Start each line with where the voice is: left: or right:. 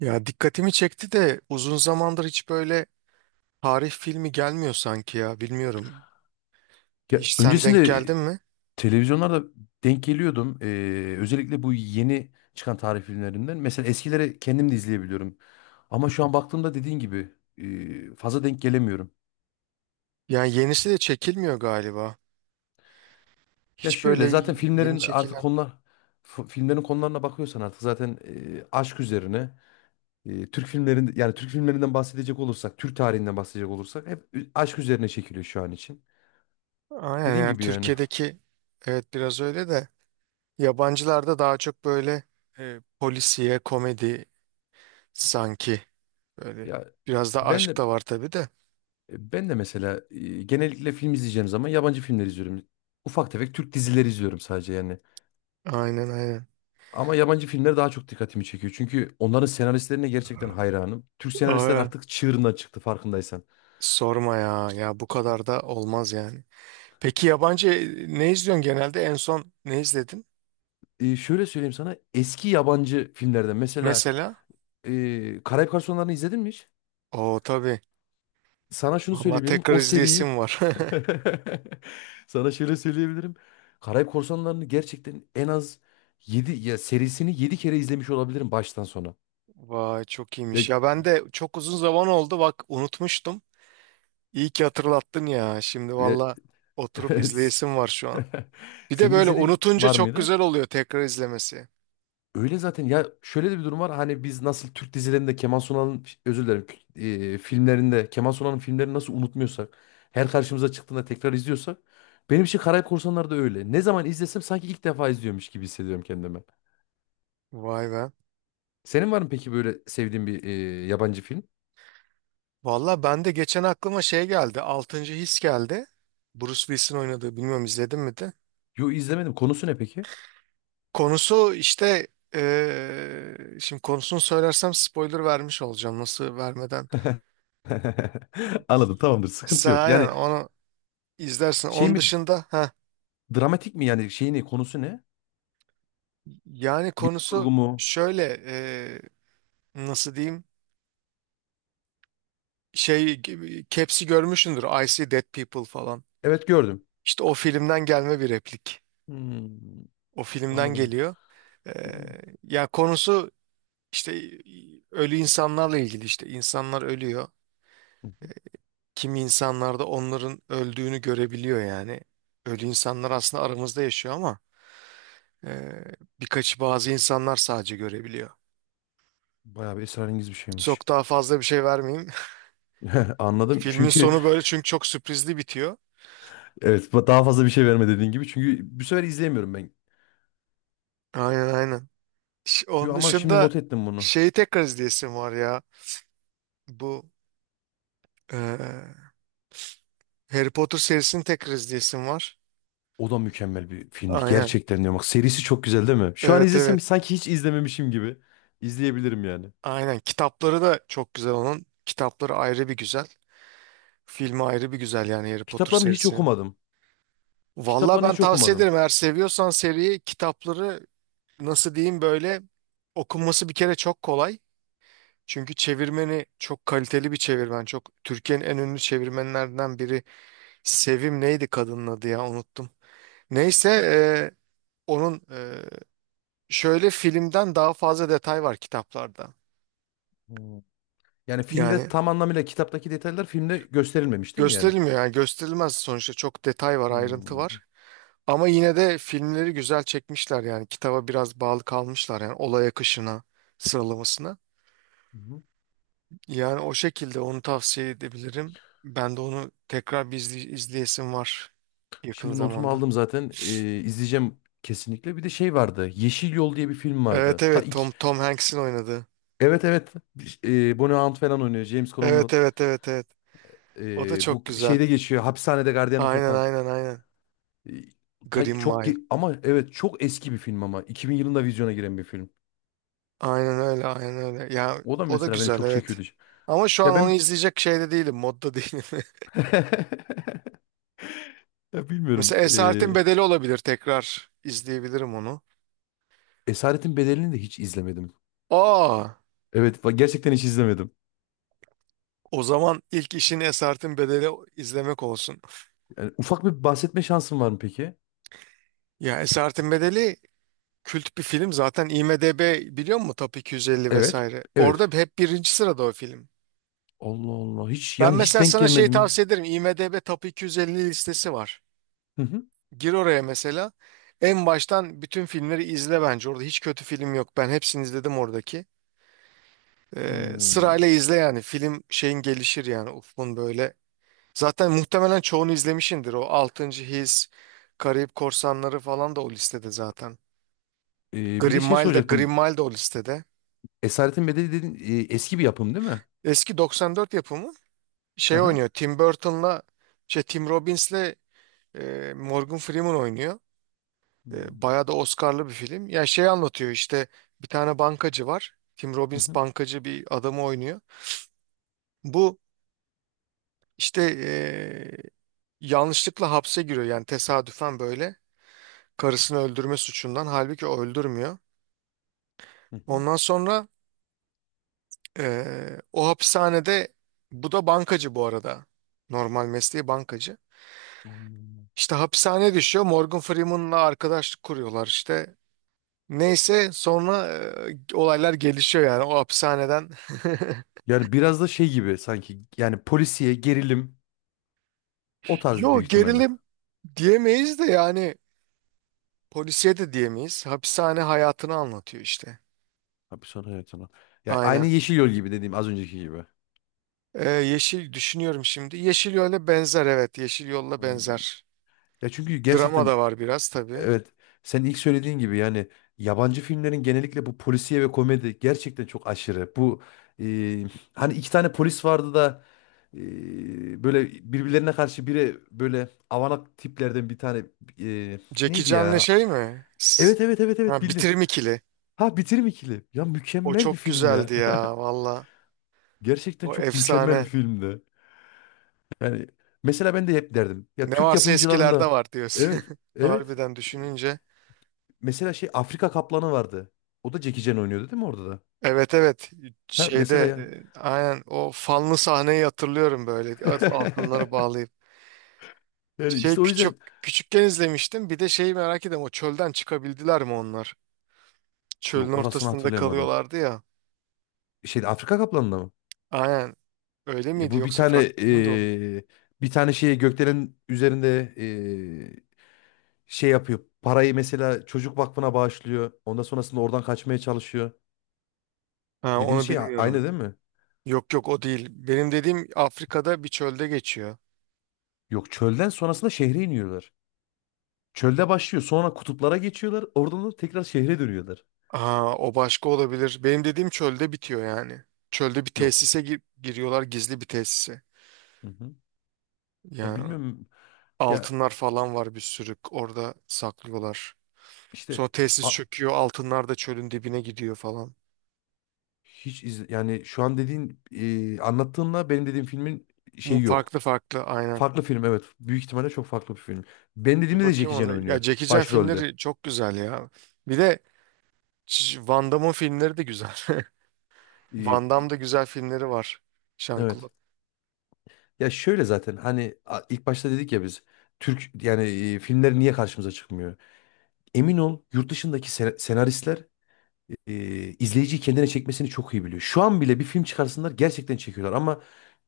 right: Ya dikkatimi çekti de uzun zamandır hiç böyle tarih filmi gelmiyor sanki ya bilmiyorum.
left: Ya
right: Hiç sen denk
left: öncesinde
right: geldin mi?
left: televizyonlarda denk geliyordum. Özellikle bu yeni çıkan tarih filmlerinden. Mesela eskileri kendim de izleyebiliyorum. Ama şu an baktığımda dediğin gibi fazla denk gelemiyorum.
right: Yani yenisi de çekilmiyor galiba.
left: Ya
right: Hiç böyle
left: şöyle zaten
right: yeni
left: filmlerin artık
right: çekilen.
left: filmlerin konularına bakıyorsan artık zaten aşk üzerine Türk filmlerin yani Türk filmlerinden bahsedecek olursak, Türk tarihinden bahsedecek olursak hep aşk üzerine çekiliyor şu an için.
right: Aynen
left: Dediğin
right: yani
left: gibi yani.
right: Türkiye'deki, evet, biraz öyle de yabancılarda daha çok böyle polisiye komedi sanki, böyle
left: Ya
right: biraz da
left: ben
right: aşk
left: de
right: da var tabii de.
left: Ben de mesela genellikle film izleyeceğim zaman yabancı filmler izliyorum. Ufak tefek Türk dizileri izliyorum sadece yani.
right: Aynen, aynen.
left: Ama yabancı filmler daha çok dikkatimi çekiyor. Çünkü onların senaristlerine gerçekten hayranım. Türk senaristler
right: Aa,
left: artık çığırından çıktı farkındaysan.
right: sorma ya, ya bu kadar da olmaz yani. Peki yabancı ne izliyorsun genelde? En son ne izledin?
left: Şöyle söyleyeyim sana. Eski yabancı filmlerden mesela
right: Mesela?
left: Karayip Korsanlarını izledin mi hiç?
right: Oo, tabii.
left: Sana şunu
right: Vallahi
left: söyleyebilirim
right: tekrar
left: o seriyi
right: izleyesim var.
left: sana şöyle söyleyebilirim. Karayip Korsanları'nı gerçekten en az yedi, ya serisini 7 kere izlemiş olabilirim baştan sona.
right: Vay, çok
left: Ya,
right: iyiymiş. Ya ben de çok uzun zaman oldu. Bak, unutmuştum. İyi ki hatırlattın ya. Şimdi
left: ya
right: valla oturup izleyesim var şu an. Bir de
left: Senin de
right: böyle
left: izlediğin
right: unutunca
left: var
right: çok
left: mıydı?
right: güzel oluyor tekrar izlemesi.
left: Öyle zaten. Ya şöyle de bir durum var. Hani biz nasıl Türk dizilerinde Kemal Sunal'ın özür dilerim filmlerinde, Kemal Sunal'ın filmlerini nasıl unutmuyorsak, her karşımıza çıktığında tekrar izliyorsak, benim için Karayip Korsanları da öyle. Ne zaman izlesem sanki ilk defa izliyormuş gibi hissediyorum kendimi.
right: Vay be.
left: Senin var mı peki böyle sevdiğin bir yabancı film?
right: Valla ben de geçen aklıma şey geldi. Altıncı His geldi. Bruce Willis'in oynadığı. Bilmiyorum izledin mi de?
left: Yo, izlemedim. Konusu ne peki?
right: Konusu işte şimdi konusunu söylersem spoiler vermiş olacağım, nasıl vermeden.
left: Anladım, tamamdır, sıkıntı
right: Sen
left: yok.
right: aynen
left: Yani
right: onu izlersin.
left: şey
right: Onun
left: mi
right: dışında ha,
left: Dramatik mi yani, şeyini, konusu ne?
right: yani
left: Bilim
right: konusu
left: kurgu mu?
right: şöyle, nasıl diyeyim, Caps'i görmüşsündür, I See Dead People falan.
left: Evet, gördüm.
right: İşte o filmden gelme bir replik.
left: Hmm,
right: O filmden
left: anladım.
right: geliyor.
left: Bir-
right: Eee ya konusu işte ölü insanlarla ilgili, işte insanlar ölüyor.
left: Hı hı.
right: Kimi insanlar da onların öldüğünü görebiliyor yani. Ölü insanlar aslında aramızda yaşıyor ama e, birkaçı, bazı insanlar sadece görebiliyor.
left: Bayağı bir esrarengiz bir şeymiş.
right: Çok daha fazla bir şey vermeyeyim.
left: Anladım.
right: Filmin
left: Çünkü
right: sonu böyle, çünkü çok sürprizli bitiyor.
left: evet, daha fazla bir şey verme dediğin gibi. Çünkü bu sefer izleyemiyorum ben.
right: Aynen, aynen.
left: Yo,
right: Onun
left: ama şimdi
right: dışında
left: not ettim bunu.
right: şeyi tekrar izleyesim var ya. Bu e, Harry Potter serisini tekrar izleyesim var.
left: O da mükemmel bir filmdi.
right: Aynen.
left: Gerçekten diyorum. Bak serisi çok güzel değil mi? Şu an
right: Evet, evet.
left: izlesem sanki hiç izlememişim gibi. İzleyebilirim yani.
right: Aynen. Kitapları da çok güzel onun. Kitapları ayrı bir güzel. Filmi ayrı bir güzel, yani Harry Potter
left: Kitaplarını hiç
right: serisi.
left: okumadım.
right: Valla
left: Kitaplarını
right: ben
left: hiç
right: tavsiye
left: okumadım.
right: ederim, eğer seviyorsan seriyi. Kitapları, nasıl diyeyim, böyle okunması bir kere çok kolay. Çünkü çevirmeni çok kaliteli bir çevirmen. Çok, Türkiye'nin en ünlü çevirmenlerinden biri. Sevim neydi kadının adı, ya unuttum. Neyse, onun şöyle filmden daha fazla detay var kitaplarda.
left: Hmm. Yani filmde
right: Yani
left: tam anlamıyla kitaptaki detaylar filmde gösterilmemiş değil mi yani?
right: gösterilmiyor, yani gösterilmez sonuçta, çok detay var, ayrıntı
left: Hmm.
right: var. Ama yine de filmleri güzel çekmişler, yani kitaba biraz bağlı kalmışlar, yani olay akışına, sıralamasına.
left: Hı hı.
right: Yani o şekilde onu tavsiye edebilirim. Ben de onu tekrar bir izleyesim var yakın
left: Şimdi notumu
right: zamanda.
left: aldım zaten. İzleyeceğim kesinlikle. Bir de şey vardı. Yeşil Yol diye bir film
right: Evet,
left: vardı, ta
right: evet, Tom
left: ilk.
right: Tom Hanks'in oynadığı.
left: Evet evet. Bonnie Hunt falan oynuyor. James
right: Evet,
left: Cromwell.
right: evet, evet, evet. O da çok
left: Bu
right: güzel.
left: şeyde geçiyor. Hapishanede gardiyanlık
right: Aynen,
left: yapan.
right: aynen, aynen.
left: Ee,
right: Green Mile.
left: ama evet çok eski bir film ama. 2000 yılında vizyona giren bir film.
right: Aynen öyle, aynen öyle. Ya
left: O da
right: o da
left: mesela beni
right: güzel,
left: çok
right: evet.
left: çekiyordu.
right: Ama şu an
left: Ya
right: onu
left: ben
right: izleyecek şeyde değilim, modda değilim.
left: ya bilmiyorum.
right: Mesela Esaretin Bedeli olabilir, tekrar izleyebilirim onu.
left: Esaretin Bedeli'ni de hiç izlemedim.
right: Aa,
left: Gerçekten hiç izlemedim.
right: o zaman ilk işin Esaretin Bedeli izlemek olsun.
left: Yani ufak bir bahsetme şansın var mı peki?
right: Ya Esaretin Bedeli kült bir film zaten. IMDb, biliyor musun, Top 250
left: Evet.
right: vesaire.
left: Evet.
right: Orada hep birinci sırada o film.
left: Allah Allah. Hiç
right: Ben
left: yani, hiç
right: mesela
left: denk
right: sana şey
left: gelmedi mi?
right: tavsiye ederim. IMDb Top 250 listesi var.
left: Hı hı.
right: Gir oraya mesela. En baştan bütün filmleri izle bence. Orada hiç kötü film yok. Ben hepsini izledim oradaki.
left: Hmm.
right: Sırayla izle yani. Film şeyin gelişir yani. Ufkun böyle. Zaten muhtemelen çoğunu izlemişindir. O Altıncı His, Karayip Korsanları falan da o listede zaten.
left: Bir de
right: Green
left: şey
right: Mile de Green
left: soracaktım.
right: Mile de o listede.
left: Esaretin Bedeli dedin, eski bir yapım değil mi?
right: Eski 94 yapımı.
left: Hı
right: Şey
left: hı.
right: oynuyor, Tim Burton'la, şey, Tim Robbins'le Morgan Freeman oynuyor.
left: Hmm.
right: Bayağı da Oscar'lı bir film. Ya şey anlatıyor işte, bir tane bankacı var. Tim
left: Hı
right: Robbins
left: hı.
right: bankacı bir adamı oynuyor. Bu işte yanlışlıkla hapse giriyor, yani tesadüfen böyle. Karısını öldürme suçundan, halbuki o öldürmüyor.
left: Hı hı.
right: Ondan sonra o hapishanede, bu da bankacı bu arada. Normal mesleği bankacı.
left: Anladım.
right: İşte hapishane düşüyor, Morgan Freeman'la arkadaşlık kuruyorlar işte. Neyse, sonra olaylar gelişiyor yani o hapishaneden.
left: Yani biraz da şey gibi sanki, yani polisiye gerilim, o tarz
right: Yo,
left: büyük ihtimalle.
right: gerilim diyemeyiz de yani, polisiye de diyemeyiz. Hapishane hayatını anlatıyor işte.
left: Hapishane hayatına. Yani aynı
right: Aynen.
left: Yeşil Yol gibi, dediğim az önceki gibi.
right: Yeşil düşünüyorum şimdi. Yeşil Yol'a benzer, evet. Yeşil Yol'la
left: Hmm.
right: benzer.
left: Ya çünkü
right: Drama
left: gerçekten
right: da var biraz tabii.
left: evet, sen ilk söylediğin gibi yani yabancı filmlerin genellikle bu polisiye ve komedi gerçekten çok aşırı. Bu e, hani iki tane polis vardı da böyle birbirlerine karşı, biri böyle avanak tiplerden, bir tane e,
right: Jackie
left: neydi
right: Chan'le
left: ya?
right: şey mi?
left: Evet evet evet evet,
right: Ha,
left: bildin.
right: Bitirim ikili.
left: Ha, Bitirim ikili. Ya
right: O
left: mükemmel bir
right: çok
left: film ya.
right: güzeldi ya, valla.
left: Gerçekten
right: O
left: çok mükemmel bir
right: efsane.
left: filmdi. Yani mesela ben de hep derdim. Ya
right: Ne
left: Türk
right: varsa eskilerde
left: yapımcılarında.
right: var diyorsun.
left: Evet evet.
right: Harbiden, düşününce.
left: Mesela şey, Afrika Kaplanı vardı. O da Jackie Chan oynuyordu değil mi orada da?
right: Evet, evet,
left: Ha mesela
right: şeyde
left: yani.
right: aynen o fanlı sahneyi hatırlıyorum, böyle altınları bağlayıp.
left: Yani
right: Şey,
left: işte o
right: küçük
left: yüzden,
right: küçükken izlemiştim, bir de şeyi merak ediyorum, o çölden çıkabildiler mi onlar?
left: yok
right: Çölün
left: orasını
right: ortasında
left: hatırlayamadım.
right: kalıyorlardı ya.
left: Şeyde, Afrika Kaplanı'nda mı?
right: Aynen, öyle miydi
left: Bu bir
right: yoksa farklı
left: tane,
right: bir film de oldu?
left: şeyi, gökdelenin üzerinde şey yapıyor. Parayı mesela çocuk vakfına bağışlıyor. Ondan sonrasında oradan kaçmaya çalışıyor.
right: Ha,
left: Dediğim
right: onu
left: şey aynı
right: bilmiyorum.
left: değil mi?
right: Yok, yok, o değil. Benim dediğim Afrika'da bir çölde geçiyor.
left: Yok, çölden sonrasında şehre iniyorlar. Çölde başlıyor. Sonra kutuplara geçiyorlar. Oradan da tekrar şehre dönüyorlar.
right: Aa, o başka olabilir. Benim dediğim çölde bitiyor yani. Çölde bir
left: Yok.
right: tesise giriyorlar, gizli bir tesise.
left: Hı hı. Ya
right: Yani
left: bilmiyorum. Ya
right: altınlar falan var bir sürü, orada saklıyorlar.
left: İşte
right: Sonra tesis
left: a-
right: çöküyor, altınlar da çölün dibine gidiyor falan.
left: hiç iz, yani şu an dediğin, anlattığınla benim dediğim filmin
right: Bu
left: şeyi yok.
right: farklı, farklı aynen.
left: Farklı film evet. Büyük ihtimalle çok farklı bir film. Benim
right: Bir
left: dediğimde de Jackie
right: bakayım
left: Chan
right: ona.
left: oynuyor
right: Ya Jackie Chan
left: başrolde.
right: filmleri çok güzel ya. Bir de Van Damme'ın filmleri de güzel.
left: E,
right: Van Damme'da güzel filmleri var. Jean
left: evet. Ya şöyle zaten, hani ilk başta dedik ya biz Türk yani, filmler niye karşımıza çıkmıyor? Emin ol yurt dışındaki senaristler e, izleyiciyi kendine çekmesini çok iyi biliyor. Şu an bile bir film çıkarsınlar gerçekten çekiyorlar, ama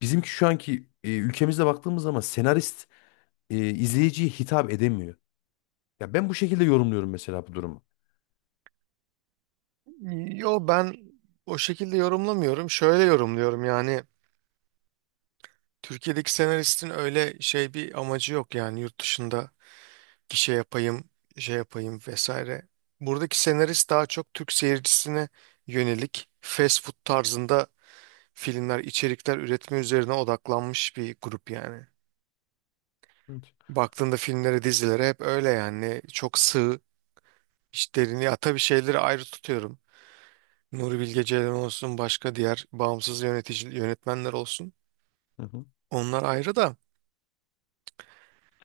left: bizimki şu anki, ülkemizde baktığımız zaman senarist izleyiciye hitap edemiyor. Ya ben bu şekilde yorumluyorum mesela bu durumu.
right: Yo, ben o şekilde yorumlamıyorum. Şöyle yorumluyorum yani, Türkiye'deki senaristin öyle şey bir amacı yok, yani yurt dışında bir şey yapayım, şey yapayım vesaire. Buradaki senarist daha çok Türk seyircisine yönelik fast food tarzında filmler, içerikler üretme üzerine odaklanmış bir grup yani.
left: Evet.
right: Baktığında filmlere, dizilere hep öyle yani, çok sığ işlerini. Ya tabii şeyleri ayrı tutuyorum. Nuri Bilge Ceylan olsun, başka diğer bağımsız yönetici yönetmenler olsun.
left: Hı hı.
right: Onlar ayrı da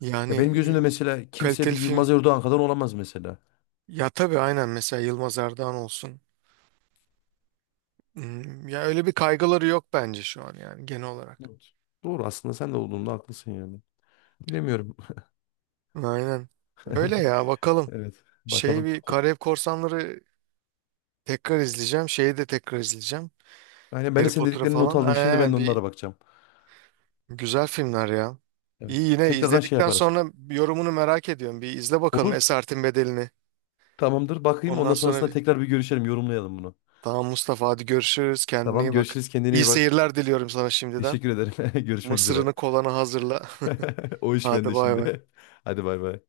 right: yani,
left: Ya benim gözümde mesela kimse
right: kaliteli
left: bir Yılmaz
right: film,
left: Erdoğan kadar olamaz mesela.
right: ya tabii aynen, mesela Yılmaz Erdoğan olsun. Ya öyle bir kaygıları yok bence şu an, yani genel olarak.
left: Evet. Doğru aslında, sen de olduğunda haklısın yani. Bilemiyorum.
right: Aynen. Öyle ya, bakalım.
left: Evet.
right: Şey,
left: Bakalım.
right: bir Karayip Korsanları tekrar izleyeceğim. Şeyi de tekrar izleyeceğim.
left: Yani ben de
right: Harry
left: senin
right: Potter'ı
left: dediklerini not
right: falan.
left: aldım. Şimdi ben
right: Aynen,
left: de onlara
right: bir
left: bakacağım.
right: güzel filmler ya.
left: Evet.
right: İyi, yine
left: Tekrardan şey
right: izledikten
left: yaparız.
right: sonra yorumunu merak ediyorum. Bir izle bakalım
left: Olur.
right: Esaretin Bedeli'ni.
left: Tamamdır. Bakayım.
right: Ondan
left: Ondan
right: sonra
left: sonrasında
right: bir...
left: tekrar bir görüşelim. Yorumlayalım bunu.
right: Tamam Mustafa, hadi görüşürüz. Kendine
left: Tamam.
right: iyi bak.
left: Görüşürüz. Kendine
right: İyi
left: iyi bak.
right: seyirler diliyorum sana şimdiden.
left: Teşekkür ederim. Görüşmek üzere.
right: Mısırını, kolana hazırla.
left: O iş
right: Hadi
left: bende
right: bay bay.
left: şimdi. Hadi bay bay.